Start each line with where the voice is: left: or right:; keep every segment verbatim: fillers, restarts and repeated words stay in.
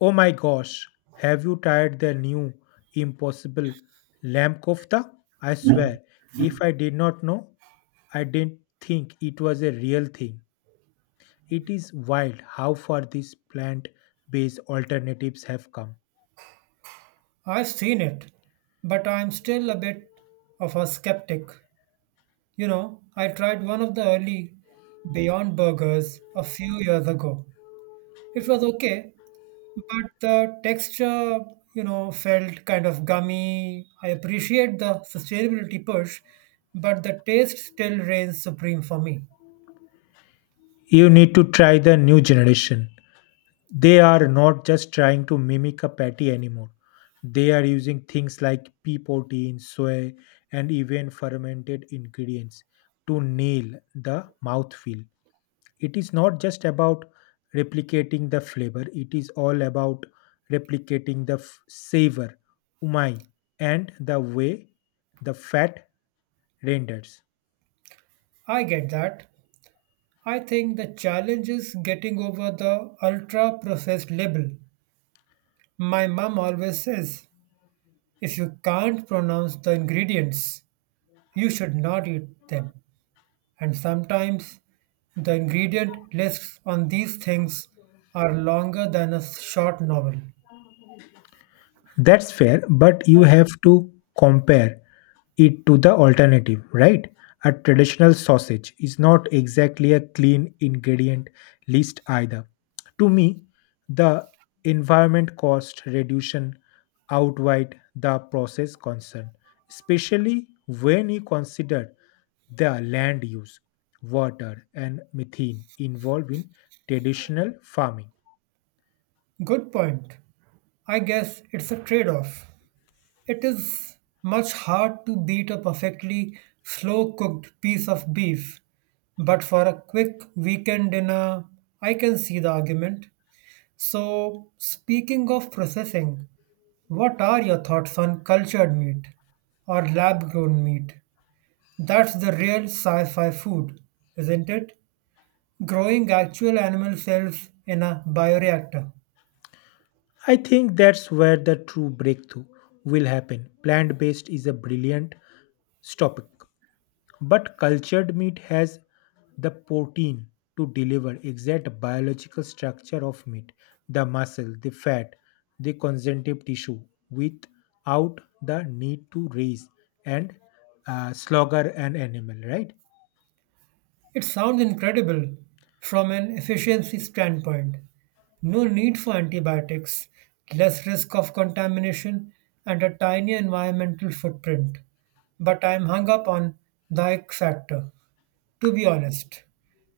left: Oh my gosh, have you tried their new impossible lamb kofta? I swear, if I did not know, I didn't think it was a real thing. It is wild how far these plant based alternatives have come.
right: I've seen it, but I'm still a bit of a skeptic. You know, I tried one of the early Beyond Burgers a few years ago. It was okay, but the texture, you know, felt kind of gummy. I appreciate the sustainability push, but the taste still reigns supreme for me.
left: You need to try the new generation. They are not just trying to mimic a patty anymore. They are using things like pea protein, soy, and even fermented ingredients to nail the mouthfeel. It is not just about replicating the flavor. It is all about replicating the f- savor, umami, and the way the fat renders.
right: I get that. I think the challenge is getting over the ultra processed label. My mum always says If you can't pronounce the ingredients, you should not eat them. And sometimes the ingredient lists on these things are longer than a short novel.
left: That's fair, but you have to compare it to the alternative, right? A traditional sausage is not exactly a clean ingredient list either. To me, the environment cost reduction outweighed the process concern, especially when you consider the land use, water, and methane involved in traditional farming.
right: Good point. I guess it's a trade off. It is much hard to beat a perfectly slow cooked piece of beef, but for a quick weekend dinner, I can see the argument. So, speaking of processing, what are your thoughts on cultured meat or lab grown meat? That's the real sci fi food, isn't it? Growing actual animal cells in a bioreactor.
left: I think that's where the true breakthrough will happen. Plant based is a brilliant topic, but cultured meat has the protein to deliver exact biological structure of meat, the muscle, the fat, the conjunctive tissue, without the need to raise and uh, slaughter an animal, right?
right: It sounds incredible from an efficiency standpoint. No need for antibiotics, less risk of contamination, and a tiny environmental footprint. But I'm hung up on the ick factor, to be honest.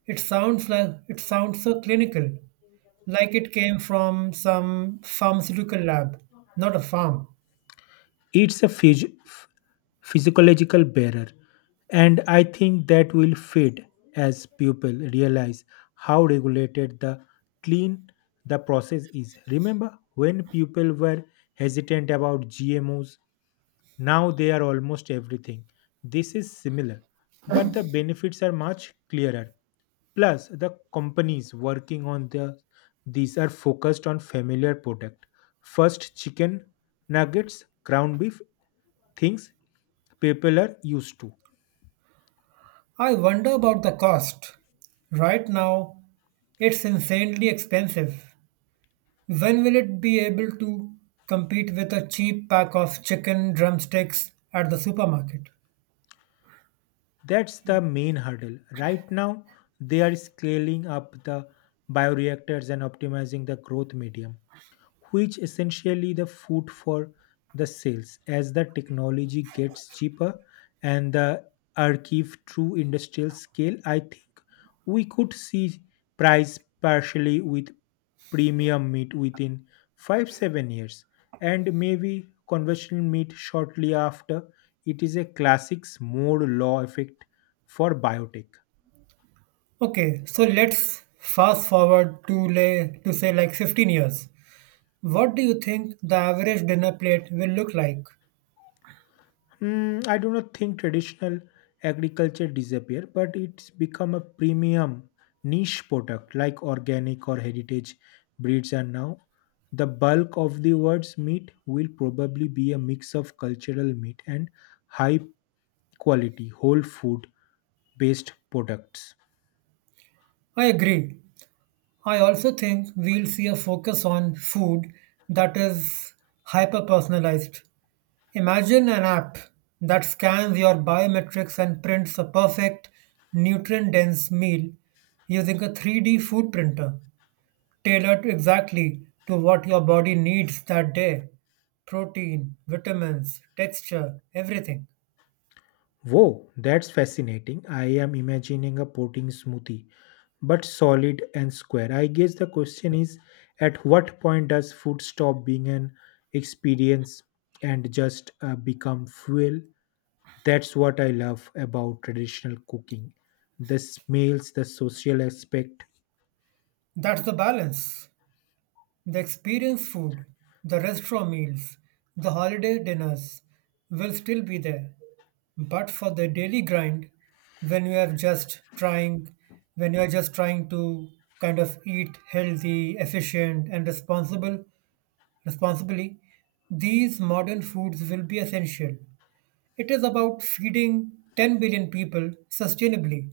right: It sounds like it sounds so clinical, like it came from some pharmaceutical lab, not a farm.
left: It's a phys- physiological barrier, and I think that will fade as people realize how regulated the clean the process is. Remember when people were hesitant about G M Os? Now they are almost everything. This is similar, but the benefits are much clearer. Plus, the companies working on the these are focused on familiar product. First, chicken nuggets, ground beef, things people are used to.
right: I wonder about the cost. Right now, it's insanely expensive. When will it be able to compete with a cheap pack of chicken drumsticks at the supermarket?
left: That's the main hurdle. Right now, they are scaling up the bioreactors and optimizing the growth medium, which essentially the food for the sales as the technology gets cheaper and the archive true industrial scale, I think we could see price partially with premium meat within five seven years and maybe conventional meat shortly after. It is a classics more law effect for biotech.
right: Okay, so let's fast forward to, lay, to say like fifteen years. What do you think the average dinner plate will look like?
left: Mm, I do not think traditional agriculture disappear, but it's become a premium niche product like organic or heritage breeds are now. The bulk of the world's meat will probably be a mix of cultural meat and high quality whole food based products.
right: I agree. I also think we'll see a focus on food that is hyper personalized. Imagine an app that scans your biometrics and prints a perfect, nutrient dense meal using a three D food printer tailored exactly to what your body needs that day: protein, vitamins, texture, everything.
left: Whoa, that's fascinating. I am imagining a protein smoothie, but solid and square. I guess the question is at what point does food stop being an experience and just uh, become fuel? That's what I love about traditional cooking, the smells, the social aspect.
right: That's the balance. The experience food, the restaurant meals, the holiday dinners will still be there. But for the daily grind, when you are just trying, when you are just trying to kind of eat healthy, efficient, and responsible, responsibly, these modern foods will be essential. It is about feeding 10 billion people sustainably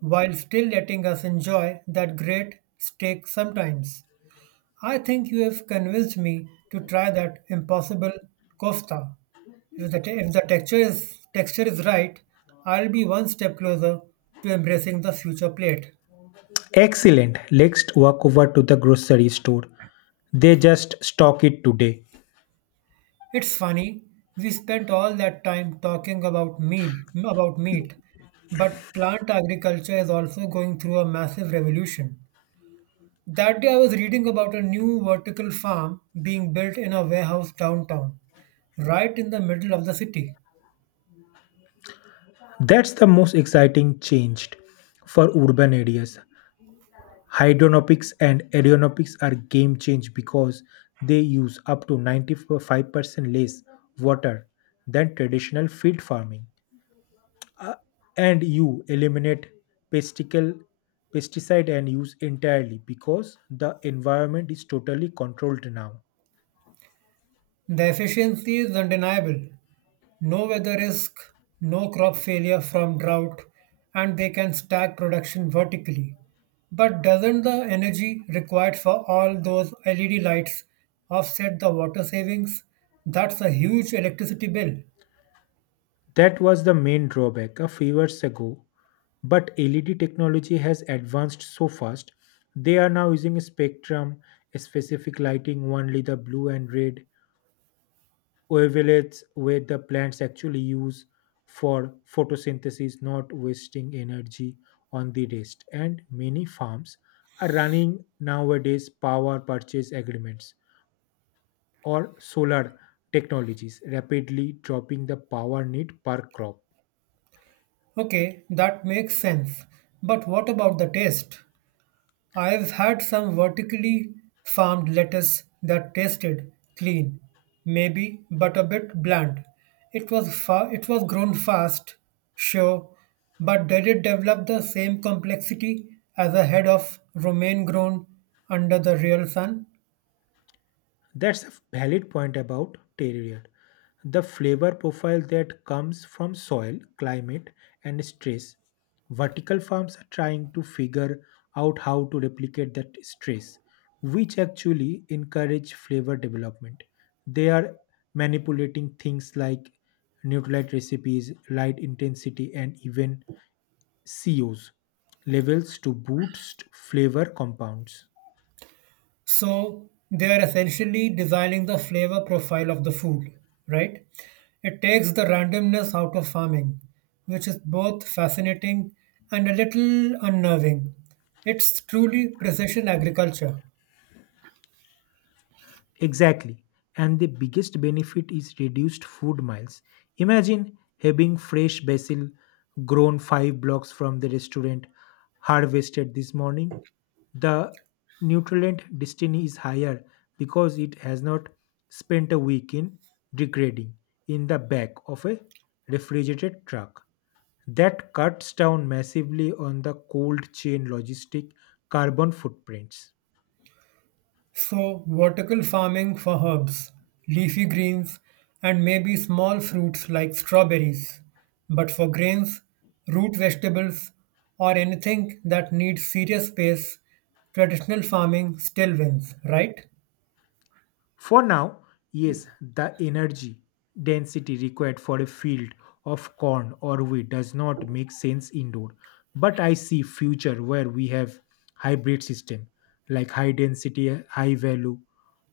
right: while still letting us enjoy that great steak sometimes. I think you have convinced me to try that impossible kofta. If the, te- if the texture is texture is right, I'll be one step closer to embracing the future plate.
left: Excellent. Let's walk over to the grocery store. They just stock it today.
right: It's funny, we spent all that time talking about meal about meat, but plant agriculture is also going through a massive revolution. That day I was reading about a new vertical farm being built in a warehouse downtown, right in the middle of the city.
left: That's the most exciting change for urban areas. Hydronomics and aeronomics are game change because they use up to ninety-five percent less water than traditional field farming. Uh, and you eliminate pesticle, pesticide and use entirely because the environment is totally controlled now.
right: The efficiency is undeniable. No weather risk, no crop failure from drought, and they can stack production vertically. But doesn't the energy required for all those L E D lights offset the water savings? That's a huge electricity bill.
left: That was the main drawback a few years ago, but L E D technology has advanced so fast. They are now using a spectrum, a specific lighting, only the blue and red, ovulates where the plants actually use for photosynthesis, not wasting energy on the rest. And many farms are running nowadays power purchase agreements or solar technologies, rapidly dropping the power need per crop.
right: Okay, that makes sense. But what about the taste? I've had some vertically farmed lettuce that tasted clean, maybe, but a bit bland. It was fa- it was grown fast, sure, but did it develop the same complexity as a head of romaine grown under the real sun?
left: That's a valid point about terroir, the flavor profile that comes from soil, climate, and stress. Vertical farms are trying to figure out how to replicate that stress, which actually encourage flavor development. They are manipulating things like nutrient recipes, light intensity, and even C O s levels to boost flavor compounds.
right: So they are essentially designing the flavor profile of the food, right? It takes the randomness out of farming, which is both fascinating and a little unnerving. It's truly precision agriculture.
left: Exactly. And the biggest benefit is reduced food miles. Imagine having fresh basil grown five blocks from the restaurant harvested this morning. The nutrient destiny is higher because it has not spent a week in degrading in the back of a refrigerated truck. That cuts down massively on the cold chain logistic carbon footprints.
right: So, vertical farming for herbs, leafy greens, and maybe small fruits like strawberries. But for grains, root vegetables, or anything that needs serious space, traditional farming still wins, right?
left: For now, yes, the energy density required for a field of corn or wheat does not make sense indoor, but I see future where we have hybrid system like high density, high value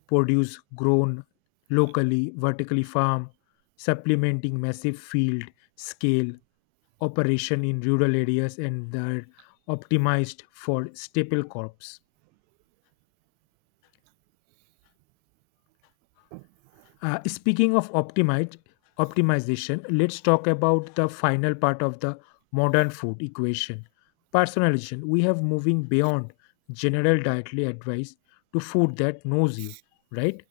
left: produce grown locally, vertically farm, supplementing massive field scale operation in rural areas and they're optimized for staple crops. Uh, speaking of optimize, optimization, let's talk about the final part of the modern food equation personalization. We have moving beyond general dietary advice to food that knows you, right?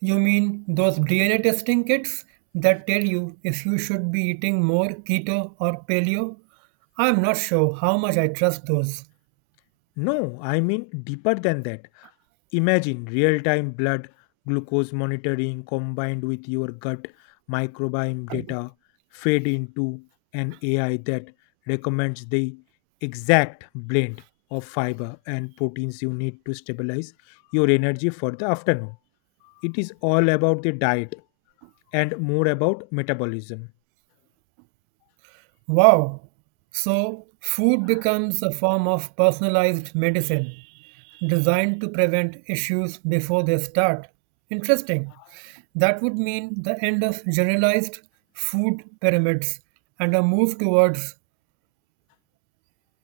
right: You mean those D N A testing kits that tell you if you should be eating more keto or paleo? I'm not sure how much I trust those.
left: No, I mean deeper than that. Imagine real time blood glucose monitoring combined with your gut microbiome data fed into an A I that recommends the exact blend of fiber and proteins you need to stabilize your energy for the afternoon. It is all about the diet and more about metabolism.
right: Wow! So, food becomes a form of personalized medicine designed to prevent issues before they start. Interesting. That would mean the end of generalized food pyramids and a move towards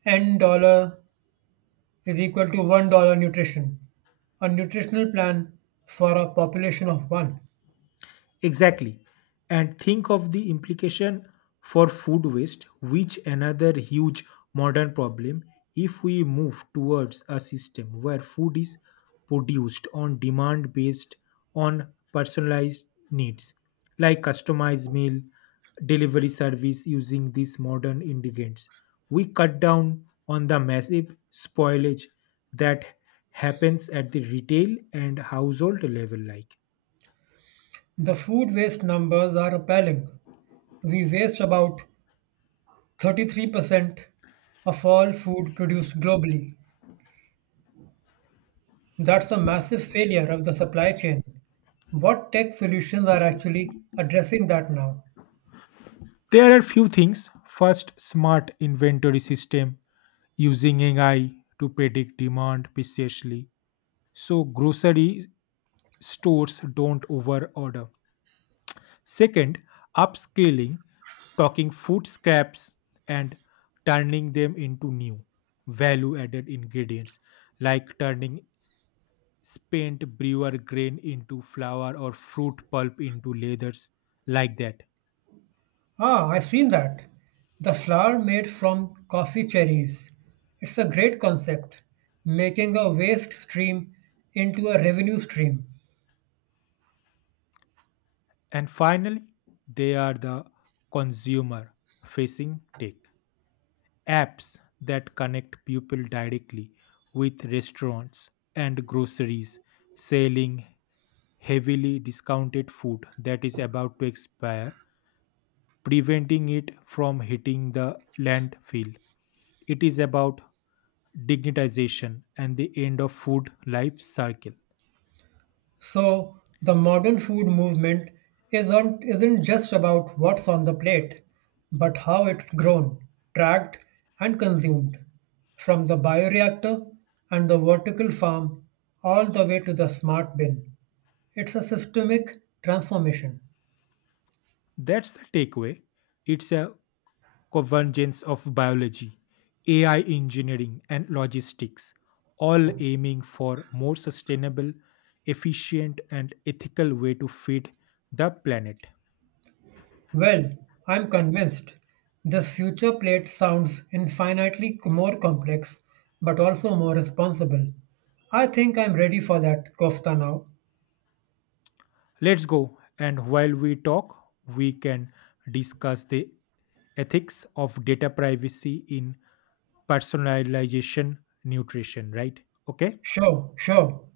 right: N dollar is equal to one dollar nutrition, a nutritional plan for a population of one.
left: Exactly. And think of the implication for food waste, which another huge modern problem if we move towards a system where food is produced on demand based on personalized needs like customized meal delivery service using these modern ingredients we cut down on the massive spoilage that happens at the retail and household level like.
right: The food waste numbers are appalling. We waste about thirty-three percent of all food produced globally. That's a massive failure of the supply chain. What tech solutions are actually addressing that now?
left: There are few things. First, smart inventory system using A I to predict demand precisely so grocery stores don't overorder. Second, upscaling, talking food scraps and turning them into new value added ingredients like turning spent brewer grain into flour or fruit pulp into leathers like that.
right: Ah, I've seen that. The flour made from coffee cherries. It's a great concept, making a waste stream into a revenue stream.
left: And finally, they are the consumer facing tech apps that connect people directly with restaurants and groceries selling heavily discounted food that is about to expire, preventing it from hitting the landfill. It is about dignitization and the end of food life cycle.
right: So the modern food movement isn't isn't just about what's on the plate, but how it's grown, tracked, and consumed, from the bioreactor and the vertical farm all the way to the smart bin. It's a systemic transformation.
left: That's the takeaway. It's a convergence of biology, A I engineering, and logistics, all aiming for more sustainable, efficient, and ethical way to feed the planet.
right: Well, I'm convinced this future plate sounds infinitely more complex, but also more responsible. I think I'm ready for that kofta now.
left: Let's go, and while we talk, we can discuss the ethics of data privacy in personalization nutrition, right? Okay.
right: Sure, sure.